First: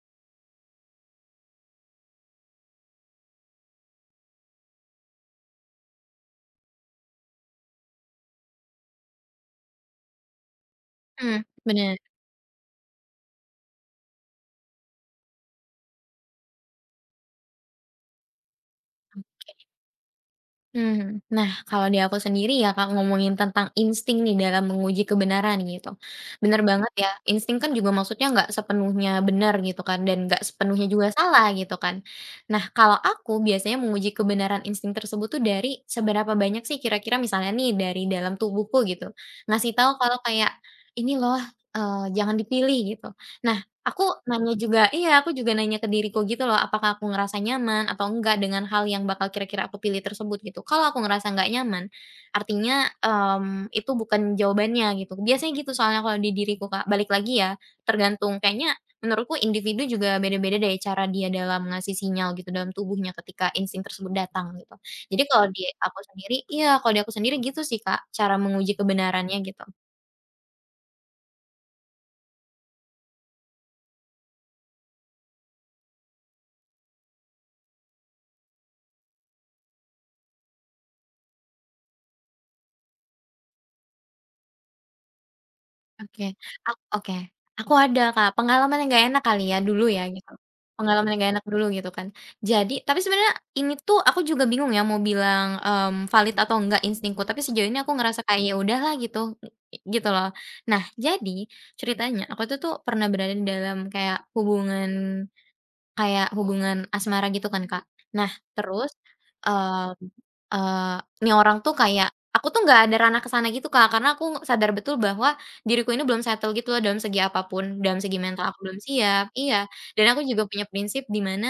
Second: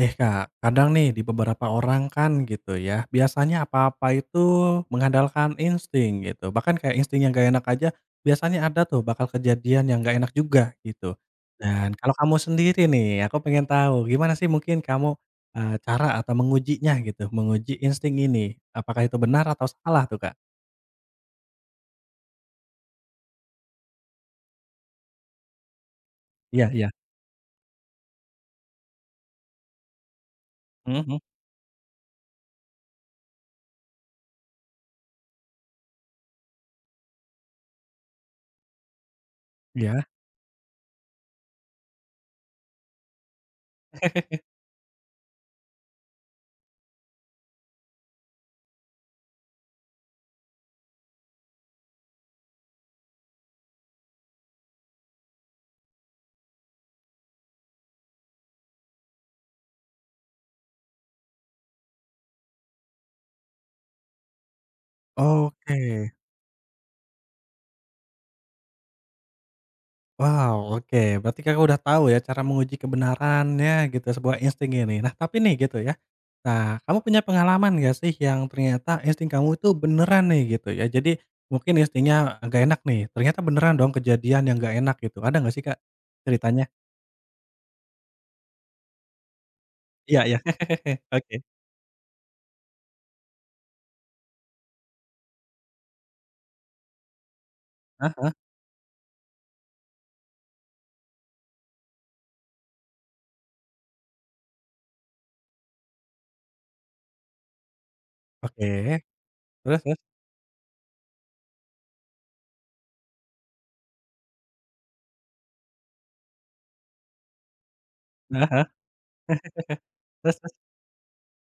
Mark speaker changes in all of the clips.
Speaker 1: Eh Kak, kadang nih di beberapa orang kan gitu ya, biasanya apa-apa itu mengandalkan insting gitu. Bahkan kayak insting yang gak enak aja, biasanya ada tuh bakal kejadian yang gak enak juga gitu.
Speaker 2: Mmm,
Speaker 1: Dan
Speaker 2: bener,
Speaker 1: kalau kamu sendiri nih, aku pengen tahu gimana sih mungkin kamu, cara atau mengujinya gitu, menguji insting ini. Apakah itu benar atau salah tuh Kak?
Speaker 2: mhm. Nah, kalau di aku sendiri ya, Kak, ngomongin tentang insting nih dalam menguji kebenaran gitu. Bener
Speaker 1: Iya iya.
Speaker 2: banget ya, insting kan juga maksudnya nggak sepenuhnya benar gitu kan, dan nggak sepenuhnya
Speaker 1: Mhm
Speaker 2: juga
Speaker 1: mhm.
Speaker 2: salah gitu kan. Nah, kalau aku biasanya menguji kebenaran insting tersebut tuh dari seberapa banyak sih kira-kira misalnya nih dari dalam tubuhku gitu, ngasih tahu
Speaker 1: Iya.
Speaker 2: kalau kayak, "Ini loh, jangan dipilih," gitu. Nah, Aku nanya juga iya, aku juga nanya ke diriku gitu loh, apakah aku ngerasa nyaman atau enggak dengan hal yang bakal kira-kira aku pilih tersebut gitu. Kalau aku ngerasa nggak nyaman, artinya, itu bukan jawabannya gitu. Biasanya gitu soalnya kalau di diriku, Kak. Balik lagi ya, tergantung kayaknya menurutku individu juga beda-beda deh cara dia dalam ngasih sinyal gitu dalam tubuhnya ketika insting tersebut datang gitu. Jadi kalau di aku
Speaker 1: Oke.
Speaker 2: sendiri iya, kalau di aku sendiri gitu sih, Kak, cara menguji kebenarannya gitu.
Speaker 1: Wow, oke. Berarti Kakak udah tahu ya cara menguji kebenarannya gitu, sebuah insting ini. Nah, tapi nih gitu ya. Nah, kamu punya pengalaman gak sih yang ternyata insting kamu itu beneran nih gitu ya. Jadi mungkin instingnya nggak enak nih, ternyata beneran dong kejadian yang gak enak gitu. Ada nggak sih Kak
Speaker 2: Oke,
Speaker 1: ceritanya?
Speaker 2: oke. Aku ada Kak, pengalaman yang nggak enak kali ya, dulu ya
Speaker 1: Iya
Speaker 2: gitu.
Speaker 1: iya.
Speaker 2: Pengalaman yang nggak
Speaker 1: Oke.
Speaker 2: enak dulu gitu kan. Jadi tapi sebenarnya ini tuh aku juga bingung ya mau bilang, valid atau enggak instingku, tapi sejauh ini aku ngerasa
Speaker 1: Heeh.
Speaker 2: kayak ya udahlah gitu, gitu loh. Nah jadi, ceritanya aku tuh tuh pernah berada di dalam kayak kayak hubungan asmara gitu kan, Kak. Nah, terus,
Speaker 1: Oke. Terus
Speaker 2: mmm,
Speaker 1: terus?
Speaker 2: eee, nih orang tuh kayak aku tuh nggak ada ranah ke sana gitu, Kak, karena aku sadar betul bahwa diriku ini belum settle gitu loh dalam segi apa pun, dalam segi mental aku
Speaker 1: Heeh.
Speaker 2: belum siap iya, dan aku
Speaker 1: Terus
Speaker 2: juga
Speaker 1: terus?
Speaker 2: punya prinsip di mana,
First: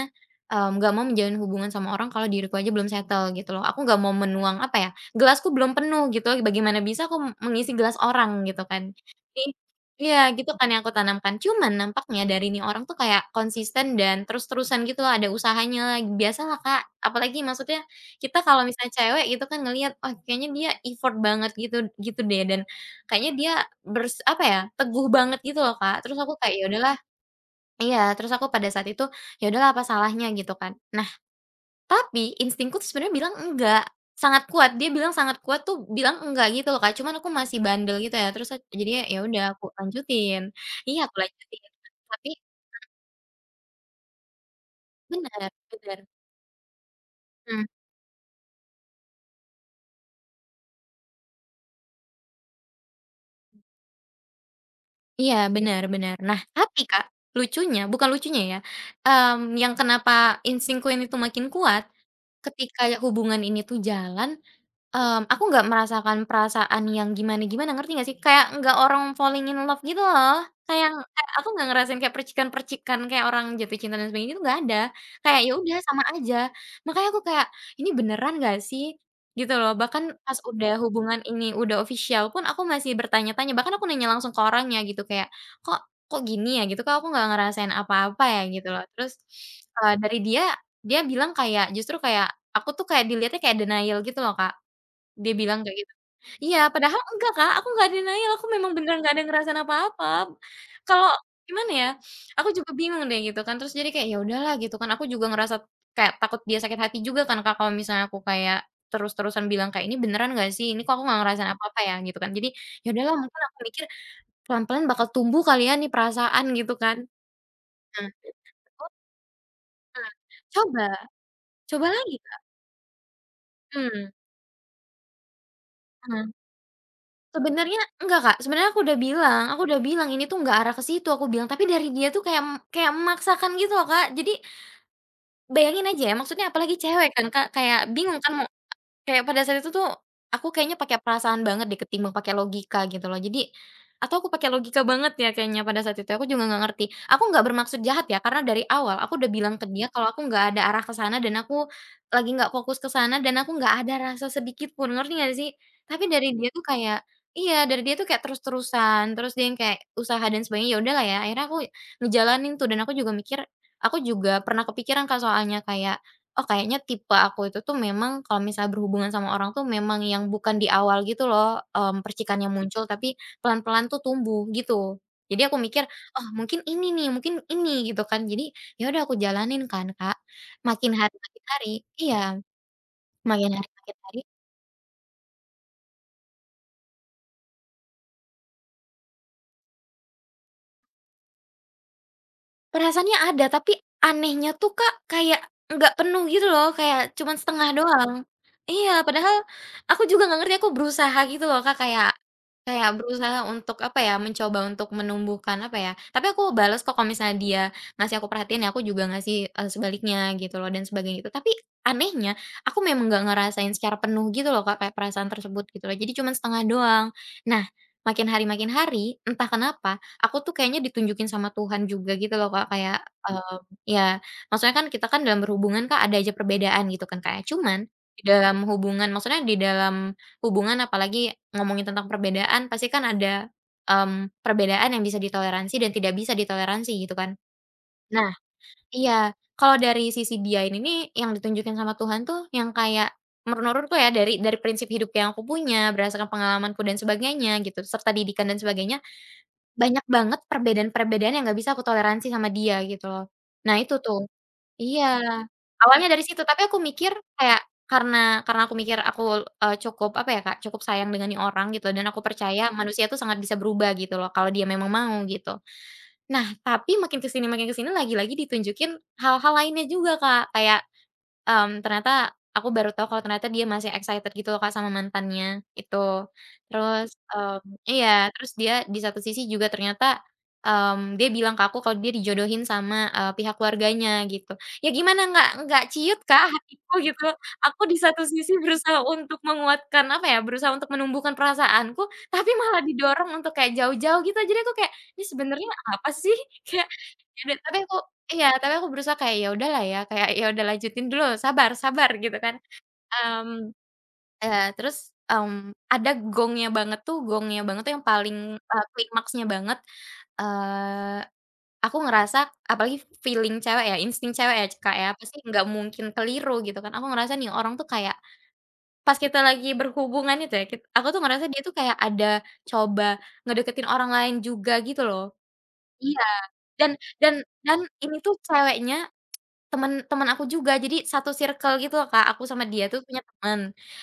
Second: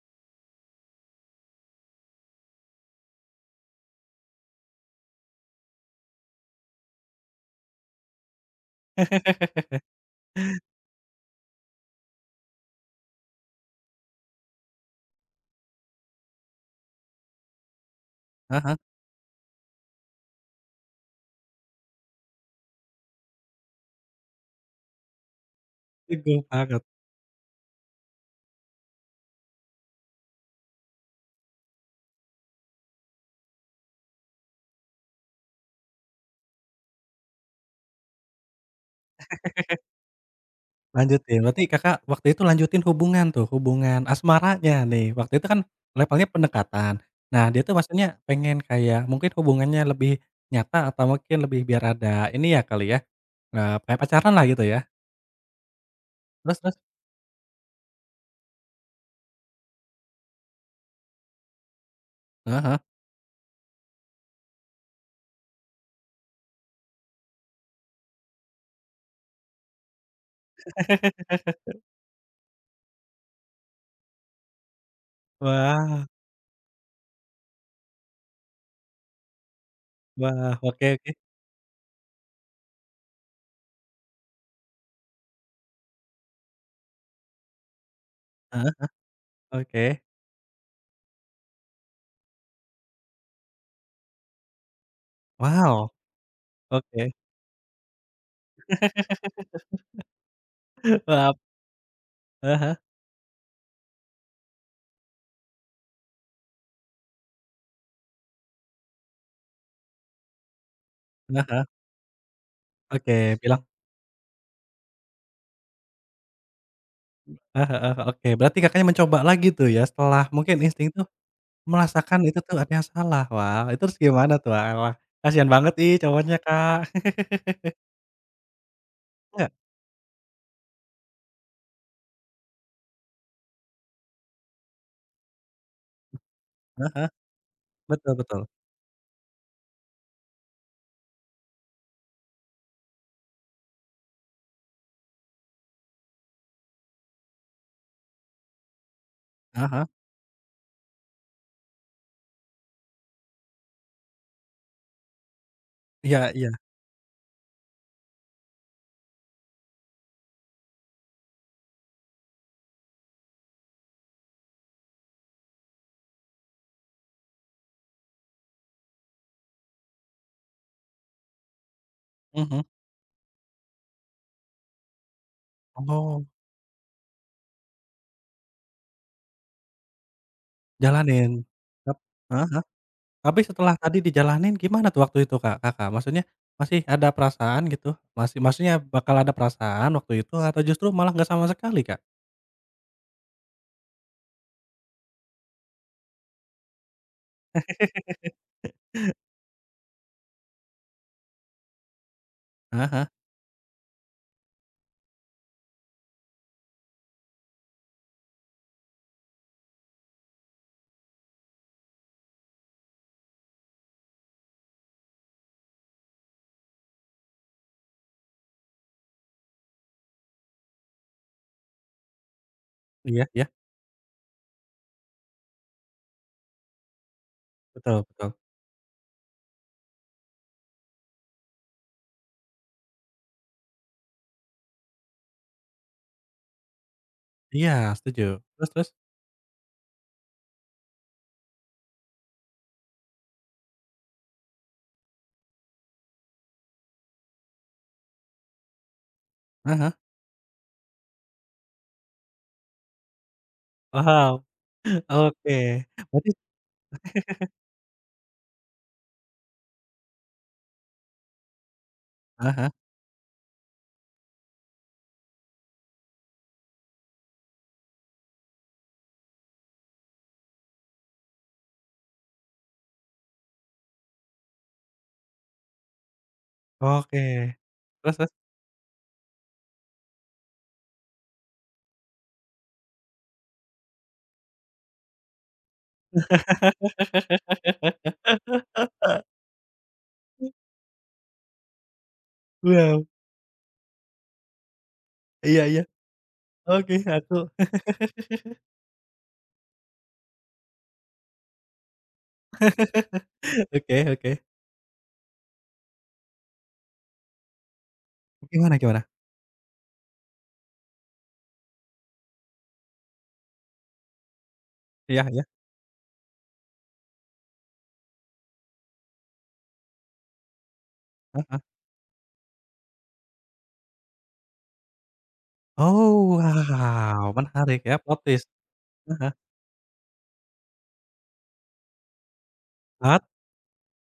Speaker 2: nggak mau menjalin hubungan sama orang kalau diriku aja belum settle gitu loh. Aku nggak mau menuang apa ya, gelasku belum penuh gitu, bagaimana bisa aku mengisi gelas orang gitu kan. Jadi Iya, gitu kan yang aku tanamkan. Cuman nampaknya dari ini orang tuh kayak konsisten dan terus-terusan gitu loh, ada usahanya. Lah. Biasalah, Kak, apalagi maksudnya kita kalau
Speaker 1: Heeh,
Speaker 2: misalnya cewek gitu kan ngelihat, "Oh, kayaknya dia effort banget," gitu gitu deh, dan kayaknya dia apa ya, teguh banget gitu loh, Kak. Terus
Speaker 1: itu
Speaker 2: aku
Speaker 1: Teguh
Speaker 2: kayak, "Ya
Speaker 1: banget.
Speaker 2: udahlah" iya, terus aku pada saat itu, "Ya udahlah apa salahnya?" Gitu kan. Nah, tapi instingku tuh sebenarnya bilang enggak, sangat kuat, dia bilang sangat kuat tuh bilang enggak gitu loh Kak, cuman aku masih bandel gitu ya, terus jadinya ya udah aku lanjutin. Iya aku
Speaker 1: Lanjutin,
Speaker 2: lanjutin,
Speaker 1: berarti Kakak
Speaker 2: tapi
Speaker 1: waktu itu lanjutin hubungan tuh, hubungan asmaranya nih, waktu itu
Speaker 2: bener
Speaker 1: kan
Speaker 2: bener,
Speaker 1: levelnya pendekatan. Nah, dia
Speaker 2: mmm,
Speaker 1: tuh maksudnya pengen kayak mungkin hubungannya lebih nyata atau mungkin lebih biar ada ini ya kali ya, kayak pacaran lah gitu ya?
Speaker 2: iya bener bener. Nah
Speaker 1: Terus terus?
Speaker 2: tapi Kak, lucunya bukan lucunya ya, yang kenapa instingku ini tuh makin kuat,
Speaker 1: Heeh heeh.
Speaker 2: ketika hubungan ini tuh jalan aku nggak merasakan perasaan yang gimana-gimana, ngerti nggak sih? Kayak nggak orang falling in love gitu loh. Kayak kayak aku nggak ngerasain kayak percikan-percikan kayak orang jatuh cinta dan sebagainya itu nggak ada. Kayak ya udah sama
Speaker 1: Wah,
Speaker 2: aja. Makanya aku kayak, "Ini beneran nggak sih?" Gitu loh. Bahkan pas udah
Speaker 1: oke oke.
Speaker 2: hubungan ini udah official pun aku masih bertanya-tanya, bahkan aku nanya langsung ke orangnya gitu kayak, "Kok kok gini ya?" Gitu, "Kok aku nggak ngerasain apa-apa ya?" Gitu
Speaker 1: Heeh,
Speaker 2: loh. Terus,
Speaker 1: oke.
Speaker 2: dari dia, dia bilang kayak justru kayak aku tuh kayak dilihatnya kayak denial gitu loh, Kak. Dia bilang kayak
Speaker 1: Wow,
Speaker 2: gitu. Iya, padahal
Speaker 1: oke.
Speaker 2: enggak, Kak, aku nggak denial, aku memang beneran nggak ada ngerasain apa-apa. Kalau
Speaker 1: Wap,
Speaker 2: gimana ya, aku
Speaker 1: heeh
Speaker 2: juga
Speaker 1: heeh,
Speaker 2: bingung deh gitu kan, terus jadi kayak, ya udahlah gitu kan, aku juga ngerasa kayak takut dia sakit hati juga kan, Kak, kalau misalnya aku kayak terus-terusan bilang kayak, "Ini beneran nggak sih? Ini kok aku nggak
Speaker 1: heeh
Speaker 2: ngerasain
Speaker 1: heeh,
Speaker 2: apa-apa ya?" Gitu kan. Jadi, ya udahlah
Speaker 1: oke,
Speaker 2: mungkin aku
Speaker 1: bilang
Speaker 2: mikir pelan-pelan bakal tumbuh kali ya nih perasaan gitu kan.
Speaker 1: heeh heeh,
Speaker 2: Nah,
Speaker 1: oke. Berarti Kakaknya
Speaker 2: heeh.
Speaker 1: mencoba lagi tuh ya setelah mungkin
Speaker 2: Coba
Speaker 1: insting tuh
Speaker 2: coba lagi,
Speaker 1: merasakan itu
Speaker 2: Kak.
Speaker 1: tuh ada yang salah. Wah, itu terus
Speaker 2: Mmm,
Speaker 1: gimana tuh? Ah, wah, kasihan banget ih
Speaker 2: mhm.
Speaker 1: cowoknya, Kak.
Speaker 2: Sebenarnya enggak, Kak, sebenarnya
Speaker 1: Enggak,
Speaker 2: aku udah bilang, "Ini tuh nggak arah ke situ," aku bilang, tapi dari dia tuh kayak kayak memaksakan gitu loh, Kak. Jadi bayangin aja ya, maksudnya apalagi cewek
Speaker 1: heeh,
Speaker 2: kan, Kak, kayak
Speaker 1: betul
Speaker 2: bingung
Speaker 1: betul.
Speaker 2: kan Kayak pada saat itu tuh, aku kayaknya pakai perasaan banget deh ketimbang pakai logika gitu loh. Jadi atau aku pakai logika banget ya kayaknya pada saat itu, aku juga nggak ngerti. Aku nggak bermaksud jahat ya, karena dari awal aku udah bilang ke
Speaker 1: Heeh
Speaker 2: dia
Speaker 1: heeh.
Speaker 2: kalau aku nggak ada arah ke sana dan aku lagi nggak fokus ke sana dan aku nggak ada rasa sedikit pun, ngerti nggak sih? Tapi
Speaker 1: Iya iya.
Speaker 2: dari dia tuh kayak terus-terusan, terus dia yang kayak usaha dan sebagainya, ya udahlah ya, akhirnya aku ngejalanin tuh dan aku juga pernah kepikiran kan soalnya kayak Oh kayaknya tipe aku itu tuh memang kalau misalnya berhubungan sama orang tuh memang yang bukan di awal gitu loh, percikannya
Speaker 1: Mhm.
Speaker 2: muncul tapi pelan-pelan tuh tumbuh gitu. Jadi aku mikir, "Oh
Speaker 1: Oh,
Speaker 2: mungkin ini nih, mungkin ini," gitu kan. Jadi ya udah aku jalanin kan, Kak. Makin hari makin
Speaker 1: jalanin.
Speaker 2: hari
Speaker 1: Tap,
Speaker 2: iya,
Speaker 1: heeh. Tapi setelah
Speaker 2: makin
Speaker 1: tadi
Speaker 2: hari
Speaker 1: dijalanin gimana tuh waktu itu, Kak, Kakak? Maksudnya masih ada perasaan gitu? Masih maksudnya bakal ada perasaan waktu itu atau justru malah nggak sama sekali, Kak?
Speaker 2: Perasaannya ada, tapi anehnya tuh, Kak, kayak nggak penuh gitu loh, kayak cuman setengah doang. Iya, padahal aku juga nggak ngerti, aku berusaha gitu loh, Kak, kayak kayak
Speaker 1: Heeh.
Speaker 2: berusaha untuk, apa ya, mencoba untuk menumbuhkan, apa ya, tapi aku balas kok kalau misalnya dia ngasih aku perhatian, ya aku juga ngasih, sebaliknya gitu loh dan sebagainya itu. Tapi anehnya aku memang nggak ngerasain secara penuh gitu loh, Kak, kayak perasaan tersebut gitu loh, jadi cuman setengah doang. Nah, makin hari, entah kenapa Aku tuh kayaknya ditunjukin sama Tuhan juga gitu loh Kak, kayak,
Speaker 1: Iya iya.
Speaker 2: Mhm. ya maksudnya kan kita kan dalam berhubungan Kak, ada aja perbedaan gitu kan kayak cuman
Speaker 1: Betul
Speaker 2: di
Speaker 1: betul.
Speaker 2: dalam hubungan maksudnya di dalam hubungan apalagi ngomongin tentang perbedaan pasti kan ada, perbedaan yang bisa ditoleransi dan tidak bisa ditoleransi gitu kan.
Speaker 1: Iya, setuju.
Speaker 2: Nah
Speaker 1: Terus terus?
Speaker 2: iya, kalau dari sisi dia ini nih yang ditunjukin sama Tuhan tuh yang kayak menurutku ya dari prinsip hidup yang aku punya berdasarkan pengalamanku dan sebagainya gitu serta didikan dan sebagainya,
Speaker 1: Heeh heeh.
Speaker 2: banyak banget perbedaan-perbedaan yang nggak bisa aku toleransi sama dia gitu loh. Nah itu tuh iya,
Speaker 1: Oke.
Speaker 2: awalnya dari
Speaker 1: Berarti
Speaker 2: situ tapi aku mikir kayak karena karena aku mikir aku, cukup apa ya Kak, cukup sayang dengan nih orang gitu dan aku percaya
Speaker 1: heeh.
Speaker 2: manusia itu sangat bisa berubah gitu loh kalau dia memang mau gitu. Nah tapi makin ke sini lagi-lagi ditunjukin hal-hal lainnya juga Kak, kayak ternyata aku baru tahu kalau ternyata dia masih excited gitu loh Kak sama mantannya itu. Terus,
Speaker 1: Oke.
Speaker 2: iya,
Speaker 1: Terus terus?
Speaker 2: terus dia di satu sisi juga ternyata, dia bilang ke aku kalau dia dijodohin sama, pihak keluarganya gitu. Ya gimana nggak ciut Kak hatiku gitu. Aku di satu sisi berusaha untuk menguatkan, apa ya, berusaha untuk menumbuhkan perasaanku, tapi malah
Speaker 1: Wow,
Speaker 2: didorong untuk kayak jauh-jauh gitu. Jadi aku kayak, "Ini
Speaker 1: iya
Speaker 2: sebenarnya
Speaker 1: iya,
Speaker 2: apa sih?" Kayak
Speaker 1: oke aku
Speaker 2: Ya udah, tapi aku iya, tapi aku berusaha kayak, "Ya udahlah ya," kayak, "ya udah lanjutin dulu, sabar sabar," gitu kan. Mmm,
Speaker 1: oke oke.
Speaker 2: terus, ada gongnya banget tuh yang paling,
Speaker 1: Gimana gimana?
Speaker 2: klimaksnya banget, eee, aku ngerasa apalagi feeling cewek ya, insting cewek ya, Kak, ya,
Speaker 1: Iya
Speaker 2: pasti
Speaker 1: iya,
Speaker 2: nggak mungkin keliru gitu kan. Aku ngerasa nih orang tuh kayak pas kita lagi berhubungan itu ya, aku tuh
Speaker 1: heeh
Speaker 2: ngerasa dia tuh
Speaker 1: heeh.
Speaker 2: kayak ada coba ngedeketin orang lain juga gitu loh. Iya,
Speaker 1: Oh,
Speaker 2: dan
Speaker 1: wow,
Speaker 2: dan dan
Speaker 1: menarik ya,
Speaker 2: ini
Speaker 1: plot
Speaker 2: tuh
Speaker 1: twist.
Speaker 2: ceweknya
Speaker 1: Heeh,
Speaker 2: Temen temen aku juga, jadi satu circle gitu loh, Kak, aku sama dia tuh punya
Speaker 1: hat,
Speaker 2: temen.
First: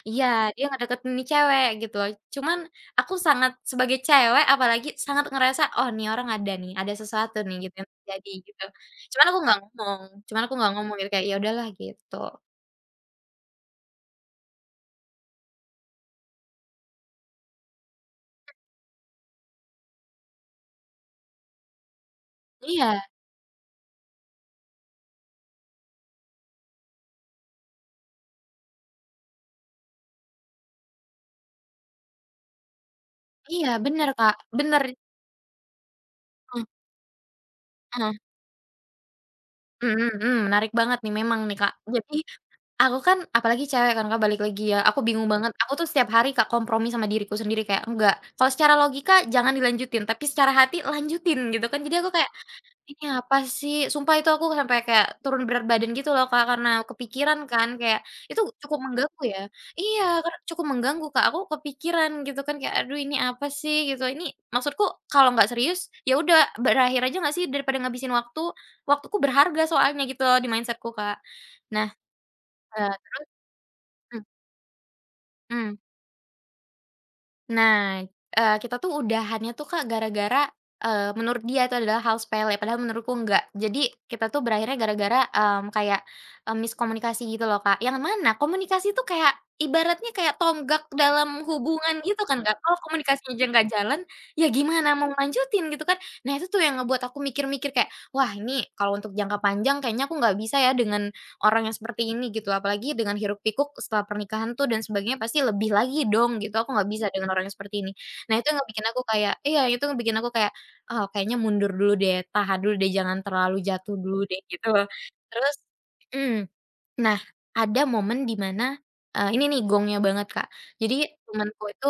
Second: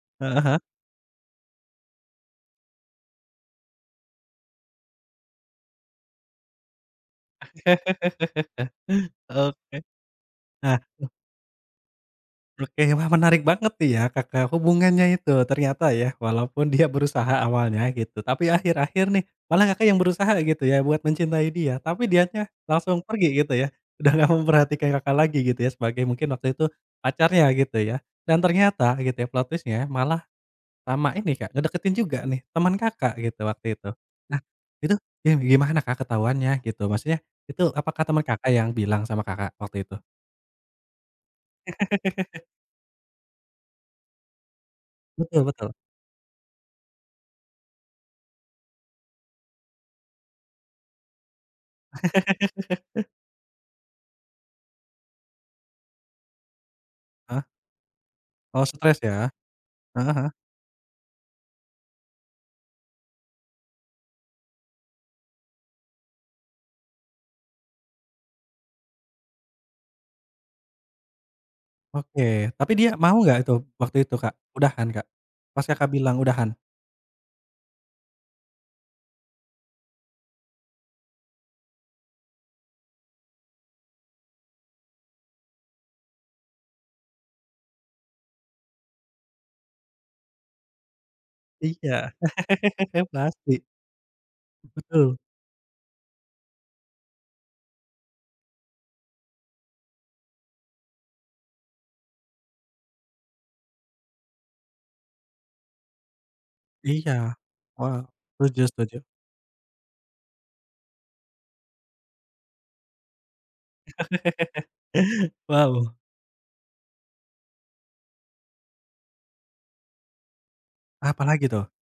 Speaker 2: Iya,
Speaker 1: heeh heeh.
Speaker 2: dia ngedeketin nih cewek gitu loh, cuman aku sangat sebagai cewek apalagi sangat ngerasa, "Oh, nih orang ada nih, ada sesuatu nih," gitu yang terjadi gitu. Cuman aku nggak
Speaker 1: Oke,
Speaker 2: ngomong cuman aku nggak
Speaker 1: nah.
Speaker 2: ngomong gitu, kayak, "Ya udahlah," gitu.
Speaker 1: Oke, wah menarik banget nih ya Kakak hubungannya itu ternyata ya, walaupun dia berusaha awalnya gitu, tapi akhir-akhir nih malah Kakak yang berusaha gitu ya buat mencintai dia, tapi dianya langsung
Speaker 2: Iya
Speaker 1: pergi gitu ya, udah nggak memperhatikan Kakak lagi gitu ya sebagai mungkin waktu itu pacarnya gitu ya. Dan ternyata gitu ya plot twist malah sama ini Kak, ngedeketin juga nih teman Kakak gitu
Speaker 2: iya,
Speaker 1: waktu itu.
Speaker 2: bener, Kak,
Speaker 1: Nah
Speaker 2: bener.
Speaker 1: itu gimana Kak ketahuannya
Speaker 2: Heeh
Speaker 1: gitu? Maksudnya itu apakah
Speaker 2: heeh.
Speaker 1: teman Kakak yang bilang sama Kakak waktu itu?
Speaker 2: Mhm mhm, menarik banget nih memang nih, Kak. Jadi Aku kan apalagi cewek kan Kak, balik lagi ya, aku bingung Mhm.
Speaker 1: Betul
Speaker 2: banget,
Speaker 1: betul.
Speaker 2: aku tuh setiap hari Kak, kompromi sama diriku sendiri kayak, "Enggak, kalau secara logika jangan dilanjutin, tapi secara hati lanjutin," gitu kan. Jadi aku kayak, "Ini apa sih?" Sumpah itu aku sampai kayak turun berat badan gitu loh Kak, karena kepikiran
Speaker 1: Heeh.
Speaker 2: kan kayak itu
Speaker 1: Oh
Speaker 2: cukup
Speaker 1: stres ya?
Speaker 2: mengganggu ya. Iya,
Speaker 1: Heeh heeh,
Speaker 2: cukup mengganggu Kak, aku kepikiran gitu kan kayak, "Aduh ini apa sih?" Gitu. Ini maksudku kalau nggak serius, ya udah berakhir aja nggak sih daripada ngabisin waktu, waktuku berharga soalnya gitu loh di mindsetku Kak. Nah,
Speaker 1: oke. Tapi dia mau
Speaker 2: mhm.
Speaker 1: nggak itu, waktu itu, Kak? Udahan, Kak? Pas
Speaker 2: Mmm.
Speaker 1: Kakak bilang udahan?
Speaker 2: Nah, kita tuh udahannya tuh, Kak, gara-gara, menurut dia itu adalah hal sepele, padahal menurutku enggak. Jadi kita tuh berakhirnya gara-gara, kayak, miskomunikasi gitu loh, Kak. Yang mana komunikasi itu kayak ibaratnya kayak tonggak dalam hubungan
Speaker 1: Iya,
Speaker 2: gitu kan, Kak. Kalau komunikasinya aja
Speaker 1: pasti,
Speaker 2: nggak jalan, ya gimana mau
Speaker 1: betul.
Speaker 2: lanjutin gitu kan. Nah, itu tuh yang ngebuat aku mikir-mikir kayak, "Wah, ini kalau untuk jangka panjang kayaknya aku nggak bisa ya dengan orang yang seperti ini gitu, apalagi dengan hiruk-pikuk setelah pernikahan tuh dan sebagainya pasti lebih lagi dong gitu, aku nggak bisa
Speaker 1: Iya.
Speaker 2: dengan orang yang seperti ini.
Speaker 1: Wow,
Speaker 2: Nah, itu yang
Speaker 1: setuju
Speaker 2: bikin
Speaker 1: setuju.
Speaker 2: aku kayak, iya, itu yang bikin aku kayak, "Oh, kayaknya mundur dulu deh, tahan dulu deh, jangan terlalu jatuh dulu deh," gitu. Terus
Speaker 1: Wow,
Speaker 2: mhm, nah, ada momen di mana, ini nih gongnya banget, Kak, jadi
Speaker 1: apalagi
Speaker 2: temanku
Speaker 1: tuh?
Speaker 2: itu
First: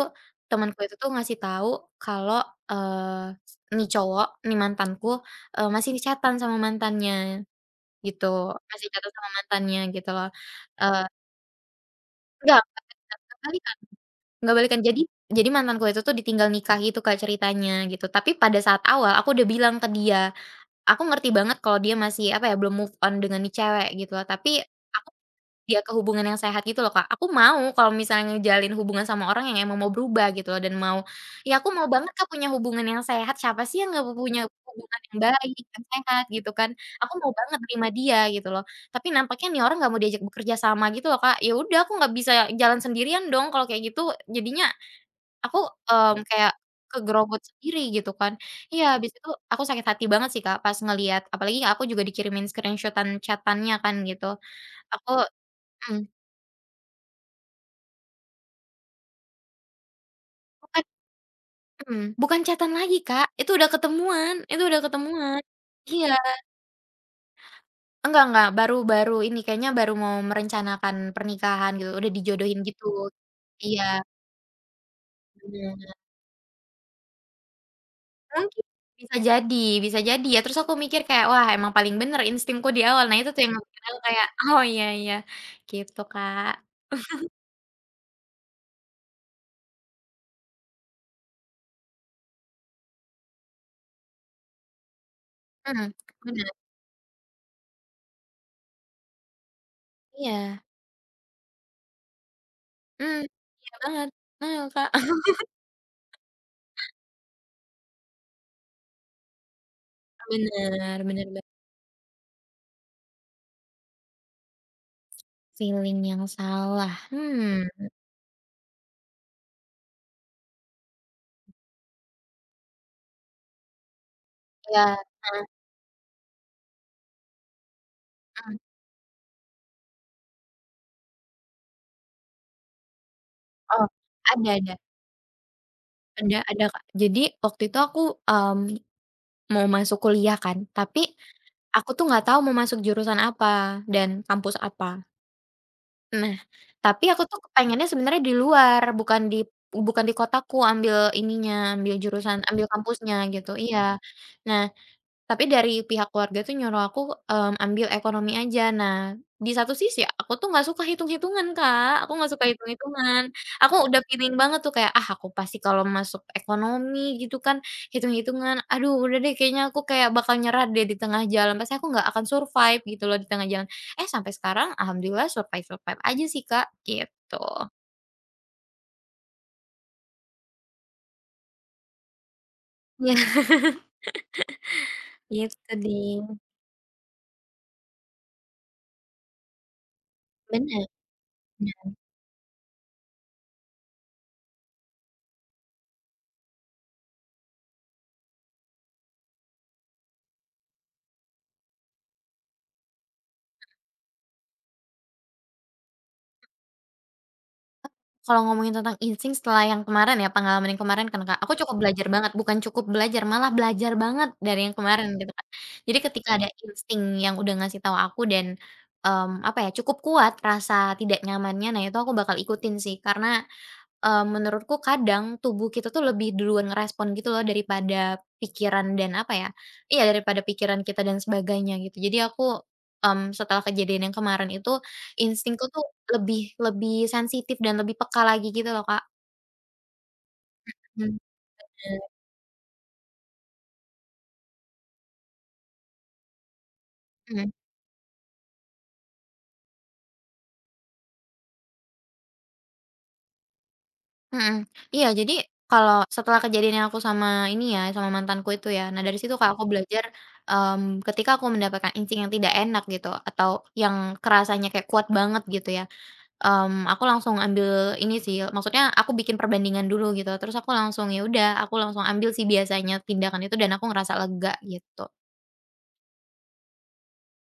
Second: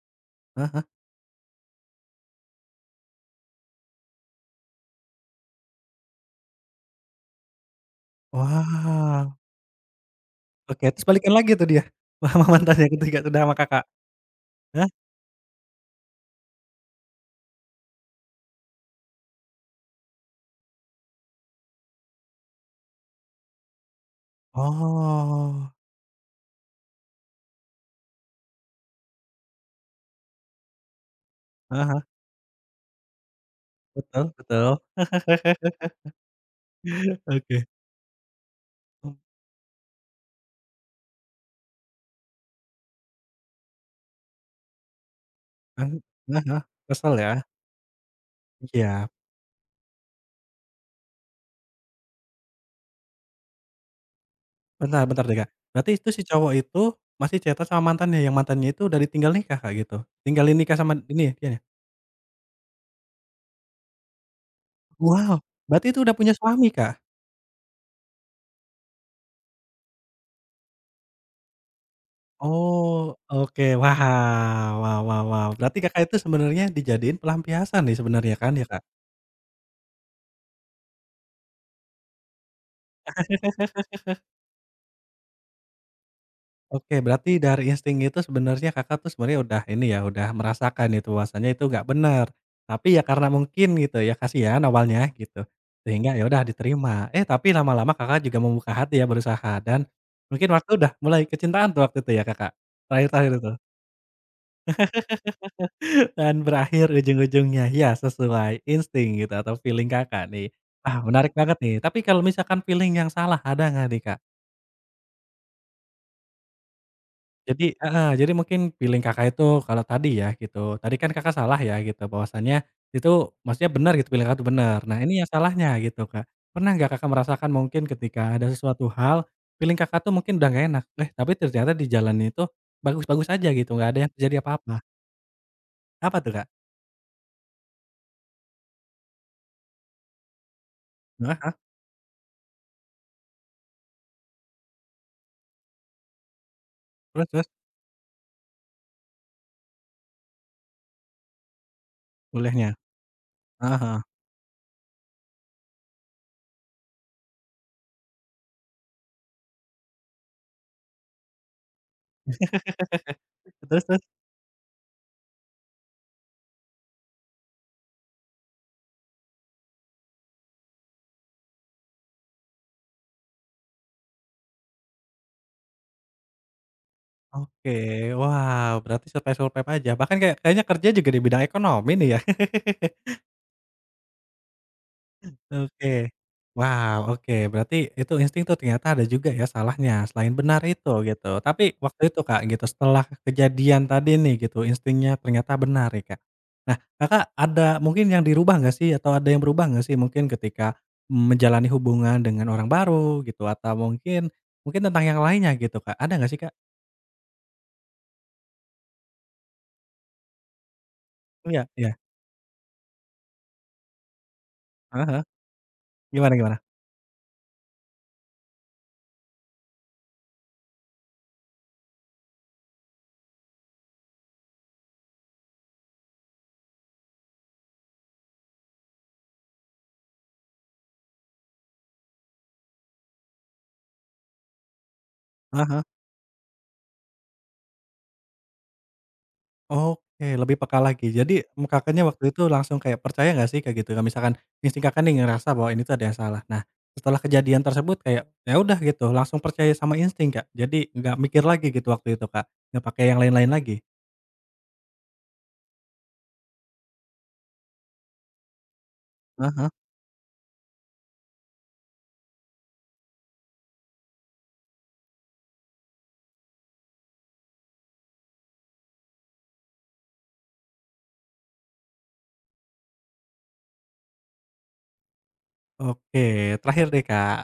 Speaker 1: Heeh
Speaker 2: temanku
Speaker 1: heeh.
Speaker 2: itu tuh ngasih tahu kalau, eee, nih cowok, nih mantanku, masih chatan sama mantannya. Gitu, masih jatuh
Speaker 1: Wah,
Speaker 2: sama mantannya gitu loh.
Speaker 1: oke,
Speaker 2: Eee,
Speaker 1: terus balikan lagi tuh dia? Sama
Speaker 2: enggak
Speaker 1: mantannya yang ketiga udah sama
Speaker 2: kebalikan,
Speaker 1: Kakak?
Speaker 2: enggak balikan.
Speaker 1: Hah?
Speaker 2: Jadi mantanku itu tuh ditinggal nikah gitu, Kak, ceritanya gitu, tapi pada saat awal aku udah bilang ke dia, aku ngerti banget kalau dia masih, apa ya, belum move on dengan nih cewek gitu loh, tapi aku.
Speaker 1: Oh,
Speaker 2: Iya, ke hubungan yang sehat gitu loh, Kak. Aku mau kalau misalnya ngejalin hubungan sama orang yang emang mau berubah gitu loh dan mau, ya aku mau
Speaker 1: heeh heeh,
Speaker 2: banget, Kak, punya hubungan yang sehat, siapa sih yang nggak
Speaker 1: betul
Speaker 2: punya
Speaker 1: betul.
Speaker 2: hubungan yang baik, yang sehat gitu kan. Aku mau banget
Speaker 1: Oke.
Speaker 2: terima dia gitu loh, tapi
Speaker 1: Mmm,
Speaker 2: nampaknya nih orang nggak mau diajak bekerja sama gitu loh, Kak. Ya udah, aku nggak bisa jalan sendirian dong kalau kayak gitu, jadinya aku,
Speaker 1: kan,
Speaker 2: mmm,
Speaker 1: heeh
Speaker 2: kayak
Speaker 1: heeh, kesel ya?
Speaker 2: kegerobot sendiri gitu kan. Iya,
Speaker 1: Iya.
Speaker 2: habis itu aku sakit hati banget sih, Kak, pas ngelihat, apalagi aku juga dikirimin screenshot-an chatannya kan gitu.
Speaker 1: Bentar
Speaker 2: Aku
Speaker 1: bentar deh, Kak. Berarti
Speaker 2: mhm.
Speaker 1: itu si cowok itu masih chatan sama mantannya, yang mantannya itu udah ditinggal nikah, Kak, gitu? Tinggalin nikah sama ini ya, dianya?
Speaker 2: Mmm, bukan chat lagi, Kak, itu udah ketemuan, itu udah
Speaker 1: Wow,
Speaker 2: ketemuan.
Speaker 1: berarti itu
Speaker 2: Iya,
Speaker 1: udah punya suami, Kak?
Speaker 2: enggak, baru baru ini, kayaknya baru mau merencanakan pernikahan gitu, udah dijodohin gitu.
Speaker 1: Oh, oke.
Speaker 2: Iya,
Speaker 1: Wah, wow wow wow. Berarti
Speaker 2: bener.
Speaker 1: Kakak itu sebenarnya dijadiin pelampiasan nih sebenarnya kan
Speaker 2: Mungkin,
Speaker 1: ya, Kak?
Speaker 2: bisa jadi, bisa jadi ya, terus aku mikir kayak, "Wah, emang paling bener instingku di awal." Nah, itu tuh yang bikin aku kayak, "Oh, iya, iya." Gitu, Kak.
Speaker 1: Oke, berarti dari insting itu sebenarnya Kakak tuh sebenarnya udah ini ya, udah merasakan itu bahwasanya itu nggak benar. Tapi ya karena mungkin gitu ya, kasihan awalnya gitu,
Speaker 2: Mhm,
Speaker 1: sehingga ya udah
Speaker 2: bener,
Speaker 1: diterima. Eh, tapi lama-lama Kakak juga membuka hati ya berusaha dan mungkin
Speaker 2: iya.
Speaker 1: waktu udah mulai kecintaan tuh waktu itu ya Kakak?
Speaker 2: Mmm,
Speaker 1: Terakhir-terakhir itu
Speaker 2: iya banget. Heeh, Kak.
Speaker 1: dan berakhir ujung-ujungnya ya sesuai insting gitu atau feeling Kakak nih.
Speaker 2: Bener,
Speaker 1: Ah
Speaker 2: bener
Speaker 1: menarik
Speaker 2: banget.
Speaker 1: banget nih, tapi kalau misalkan feeling yang salah ada nggak nih, Kak?
Speaker 2: Feeling yang salah, hmm,
Speaker 1: Jadi heeh, jadi mungkin feeling Kakak itu kalau tadi ya gitu, tadi kan Kakak salah ya gitu bahwasannya itu maksudnya benar gitu feeling Kakak itu benar.
Speaker 2: iya,
Speaker 1: Nah ini yang
Speaker 2: heeh,
Speaker 1: salahnya gitu, Kak. Pernah nggak Kakak merasakan mungkin ketika ada
Speaker 2: heeh.
Speaker 1: sesuatu hal, feeling Kakak tuh mungkin udah nggak enak, eh tapi ternyata di jalan itu bagus-bagus aja gitu,
Speaker 2: Oh,
Speaker 1: nggak ada yang terjadi
Speaker 2: ada ada
Speaker 1: apa-apa. Apa tuh,
Speaker 2: ada
Speaker 1: Kak?
Speaker 2: ada, Kak. Jadi waktu itu aku, mmm, mau masuk kuliah kan, tapi
Speaker 1: Heeh heeh,
Speaker 2: aku tuh nggak tahu mau masuk jurusan apa dan kampus apa. Nah, tapi aku
Speaker 1: terus
Speaker 2: tuh
Speaker 1: terus?
Speaker 2: pengennya sebenarnya di luar, bukan di, bukan di kotaku, ambil ininya, ambil jurusan, ambil
Speaker 1: Bolehnya?
Speaker 2: kampusnya gitu, iya.
Speaker 1: Heeh heeh.
Speaker 2: Nah, tapi dari pihak keluarga tuh nyuruh aku, mmm, ambil ekonomi aja. Nah, di satu sisi aku tuh nggak suka hitung-hitungan, Kak, aku nggak suka hitung-hitungan.
Speaker 1: Terus
Speaker 2: Aku udah
Speaker 1: terus?
Speaker 2: feeling banget tuh kayak, "Ah, aku pasti kalau masuk ekonomi gitu kan hitung-hitungan, aduh, udah deh, kayaknya aku kayak bakal nyerah deh di tengah jalan, pasti aku nggak akan survive," gitu loh di tengah jalan. Eh, sampai sekarang alhamdulillah survive-survive aja sih, Kak, gitu.
Speaker 1: Oke, wow berarti survive-survive aja, bahkan kayak kayaknya kerja juga di bidang ekonomi nih ya?
Speaker 2: Iya, gitu
Speaker 1: Oke.
Speaker 2: deh.
Speaker 1: Wow, oke, berarti itu insting tuh ternyata ada juga ya salahnya, selain benar
Speaker 2: Bener.
Speaker 1: itu, gitu. Tapi waktu itu, Kak, gitu, setelah kejadian tadi nih gitu, instingnya ternyata benar ya, Kak. Nah, Kakak ada mungkin yang dirubah nggak sih atau ada yang berubah nggak sih mungkin ketika menjalani hubungan dengan orang baru gitu atau mungkin mungkin tentang yang lainnya gitu, Kak, ada nggak sih, Kak?
Speaker 2: Kalau ngomongin tentang insting setelah yang kemarin ya, pengalaman yang kemarin kan, Kak, aku
Speaker 1: Iya
Speaker 2: cukup
Speaker 1: iya.
Speaker 2: belajar banget, bukan cukup belajar, malah belajar banget dari yang kemarin
Speaker 1: Heeh.
Speaker 2: gitu kan. Jadi ketika
Speaker 1: Gimana
Speaker 2: ada
Speaker 1: gimana?
Speaker 2: insting yang udah ngasih tahu aku dan, mmm, apa ya, cukup kuat rasa tidak nyamannya, nah, itu aku bakal ikutin sih, karena menurutku kadang tubuh kita tuh lebih duluan ngerespon gitu loh daripada pikiran dan apa ya, iya, daripada pikiran kita dan sebagainya gitu. Jadi aku, mmm, setelah kejadian yang kemarin itu instingku
Speaker 1: Heeh heeh.
Speaker 2: tuh lebih lebih sensitif dan lebih peka lagi gitu loh, Kak.
Speaker 1: Oke, lebih peka lagi.
Speaker 2: Mhm,
Speaker 1: Jadi, Kakaknya waktu itu langsung kayak percaya nggak sih kayak gitu, kalau misalkan insting Kakak nih ngerasa bahwa ini tuh ada yang salah. Nah, setelah
Speaker 2: mhm,
Speaker 1: kejadian tersebut kayak, ya udah gitu, langsung percaya sama insting, Kak? Jadi nggak mikir lagi gitu waktu itu, Kak? Nggak pakai yang lain-lain lagi?
Speaker 2: mhm. Iya, jadi kalau setelah kejadian yang aku sama ini ya, sama mantanku itu ya, nah dari situ, Kak, aku
Speaker 1: Ah.
Speaker 2: belajar, mmm, ketika aku mendapatkan insting yang tidak enak gitu atau yang kerasanya kayak kuat banget gitu ya, mmm, aku langsung ambil ini sih, maksudnya aku bikin perbandingan dulu gitu, terus aku langsung, ya udah, aku langsung ambil sih biasanya tindakan itu dan aku ngerasa lega gitu.
Speaker 1: Oke, terakhir deh, Kak.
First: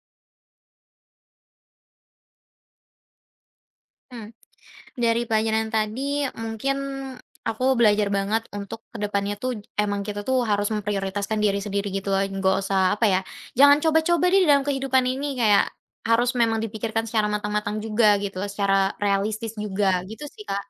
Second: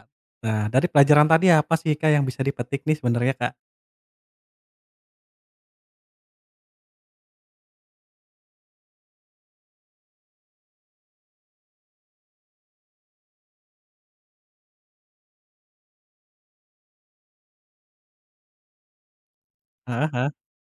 Speaker 1: Nah, dari pelajaran tadi apa sih, Kak, yang bisa dipetik nih sebenarnya, Kak?
Speaker 2: Mmm, dari pelajaran tadi mungkin aku belajar banget untuk ke depannya tuh emang kita tuh harus memprioritaskan diri sendiri gitu loh, nggak usah apa ya, jangan coba-coba deh di dalam kehidupan ini kayak harus memang dipikirkan secara matang-matang juga gitu loh, secara realistis juga gitu
Speaker 1: Heeh.
Speaker 2: sih, Kak.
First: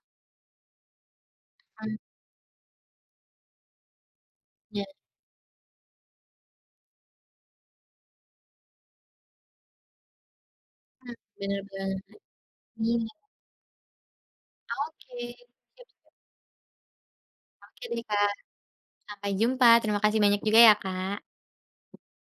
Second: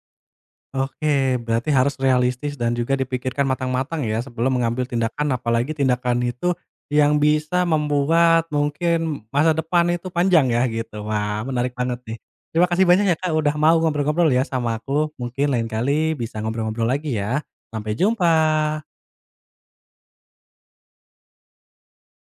Speaker 1: Oke, berarti harus
Speaker 2: Mhm,
Speaker 1: realistis dan juga dipikirkan matang-matang ya sebelum mengambil
Speaker 2: iya,
Speaker 1: tindakan, apalagi tindakan itu yang bisa membuat mungkin masa depan itu panjang ya gitu.
Speaker 2: mhm,
Speaker 1: Wah,
Speaker 2: bener
Speaker 1: menarik
Speaker 2: banget.
Speaker 1: banget nih. Terima kasih
Speaker 2: Iya,
Speaker 1: banyak ya Kak udah mau ngobrol-ngobrol ya sama aku.
Speaker 2: oke.
Speaker 1: Mungkin lain
Speaker 2: Sip,
Speaker 1: kali bisa ngobrol-ngobrol lagi ya.
Speaker 2: oke
Speaker 1: Sampai
Speaker 2: deh, Kak.
Speaker 1: jumpa.
Speaker 2: Sampai jumpa, terima kasih banyak juga ya, Kak.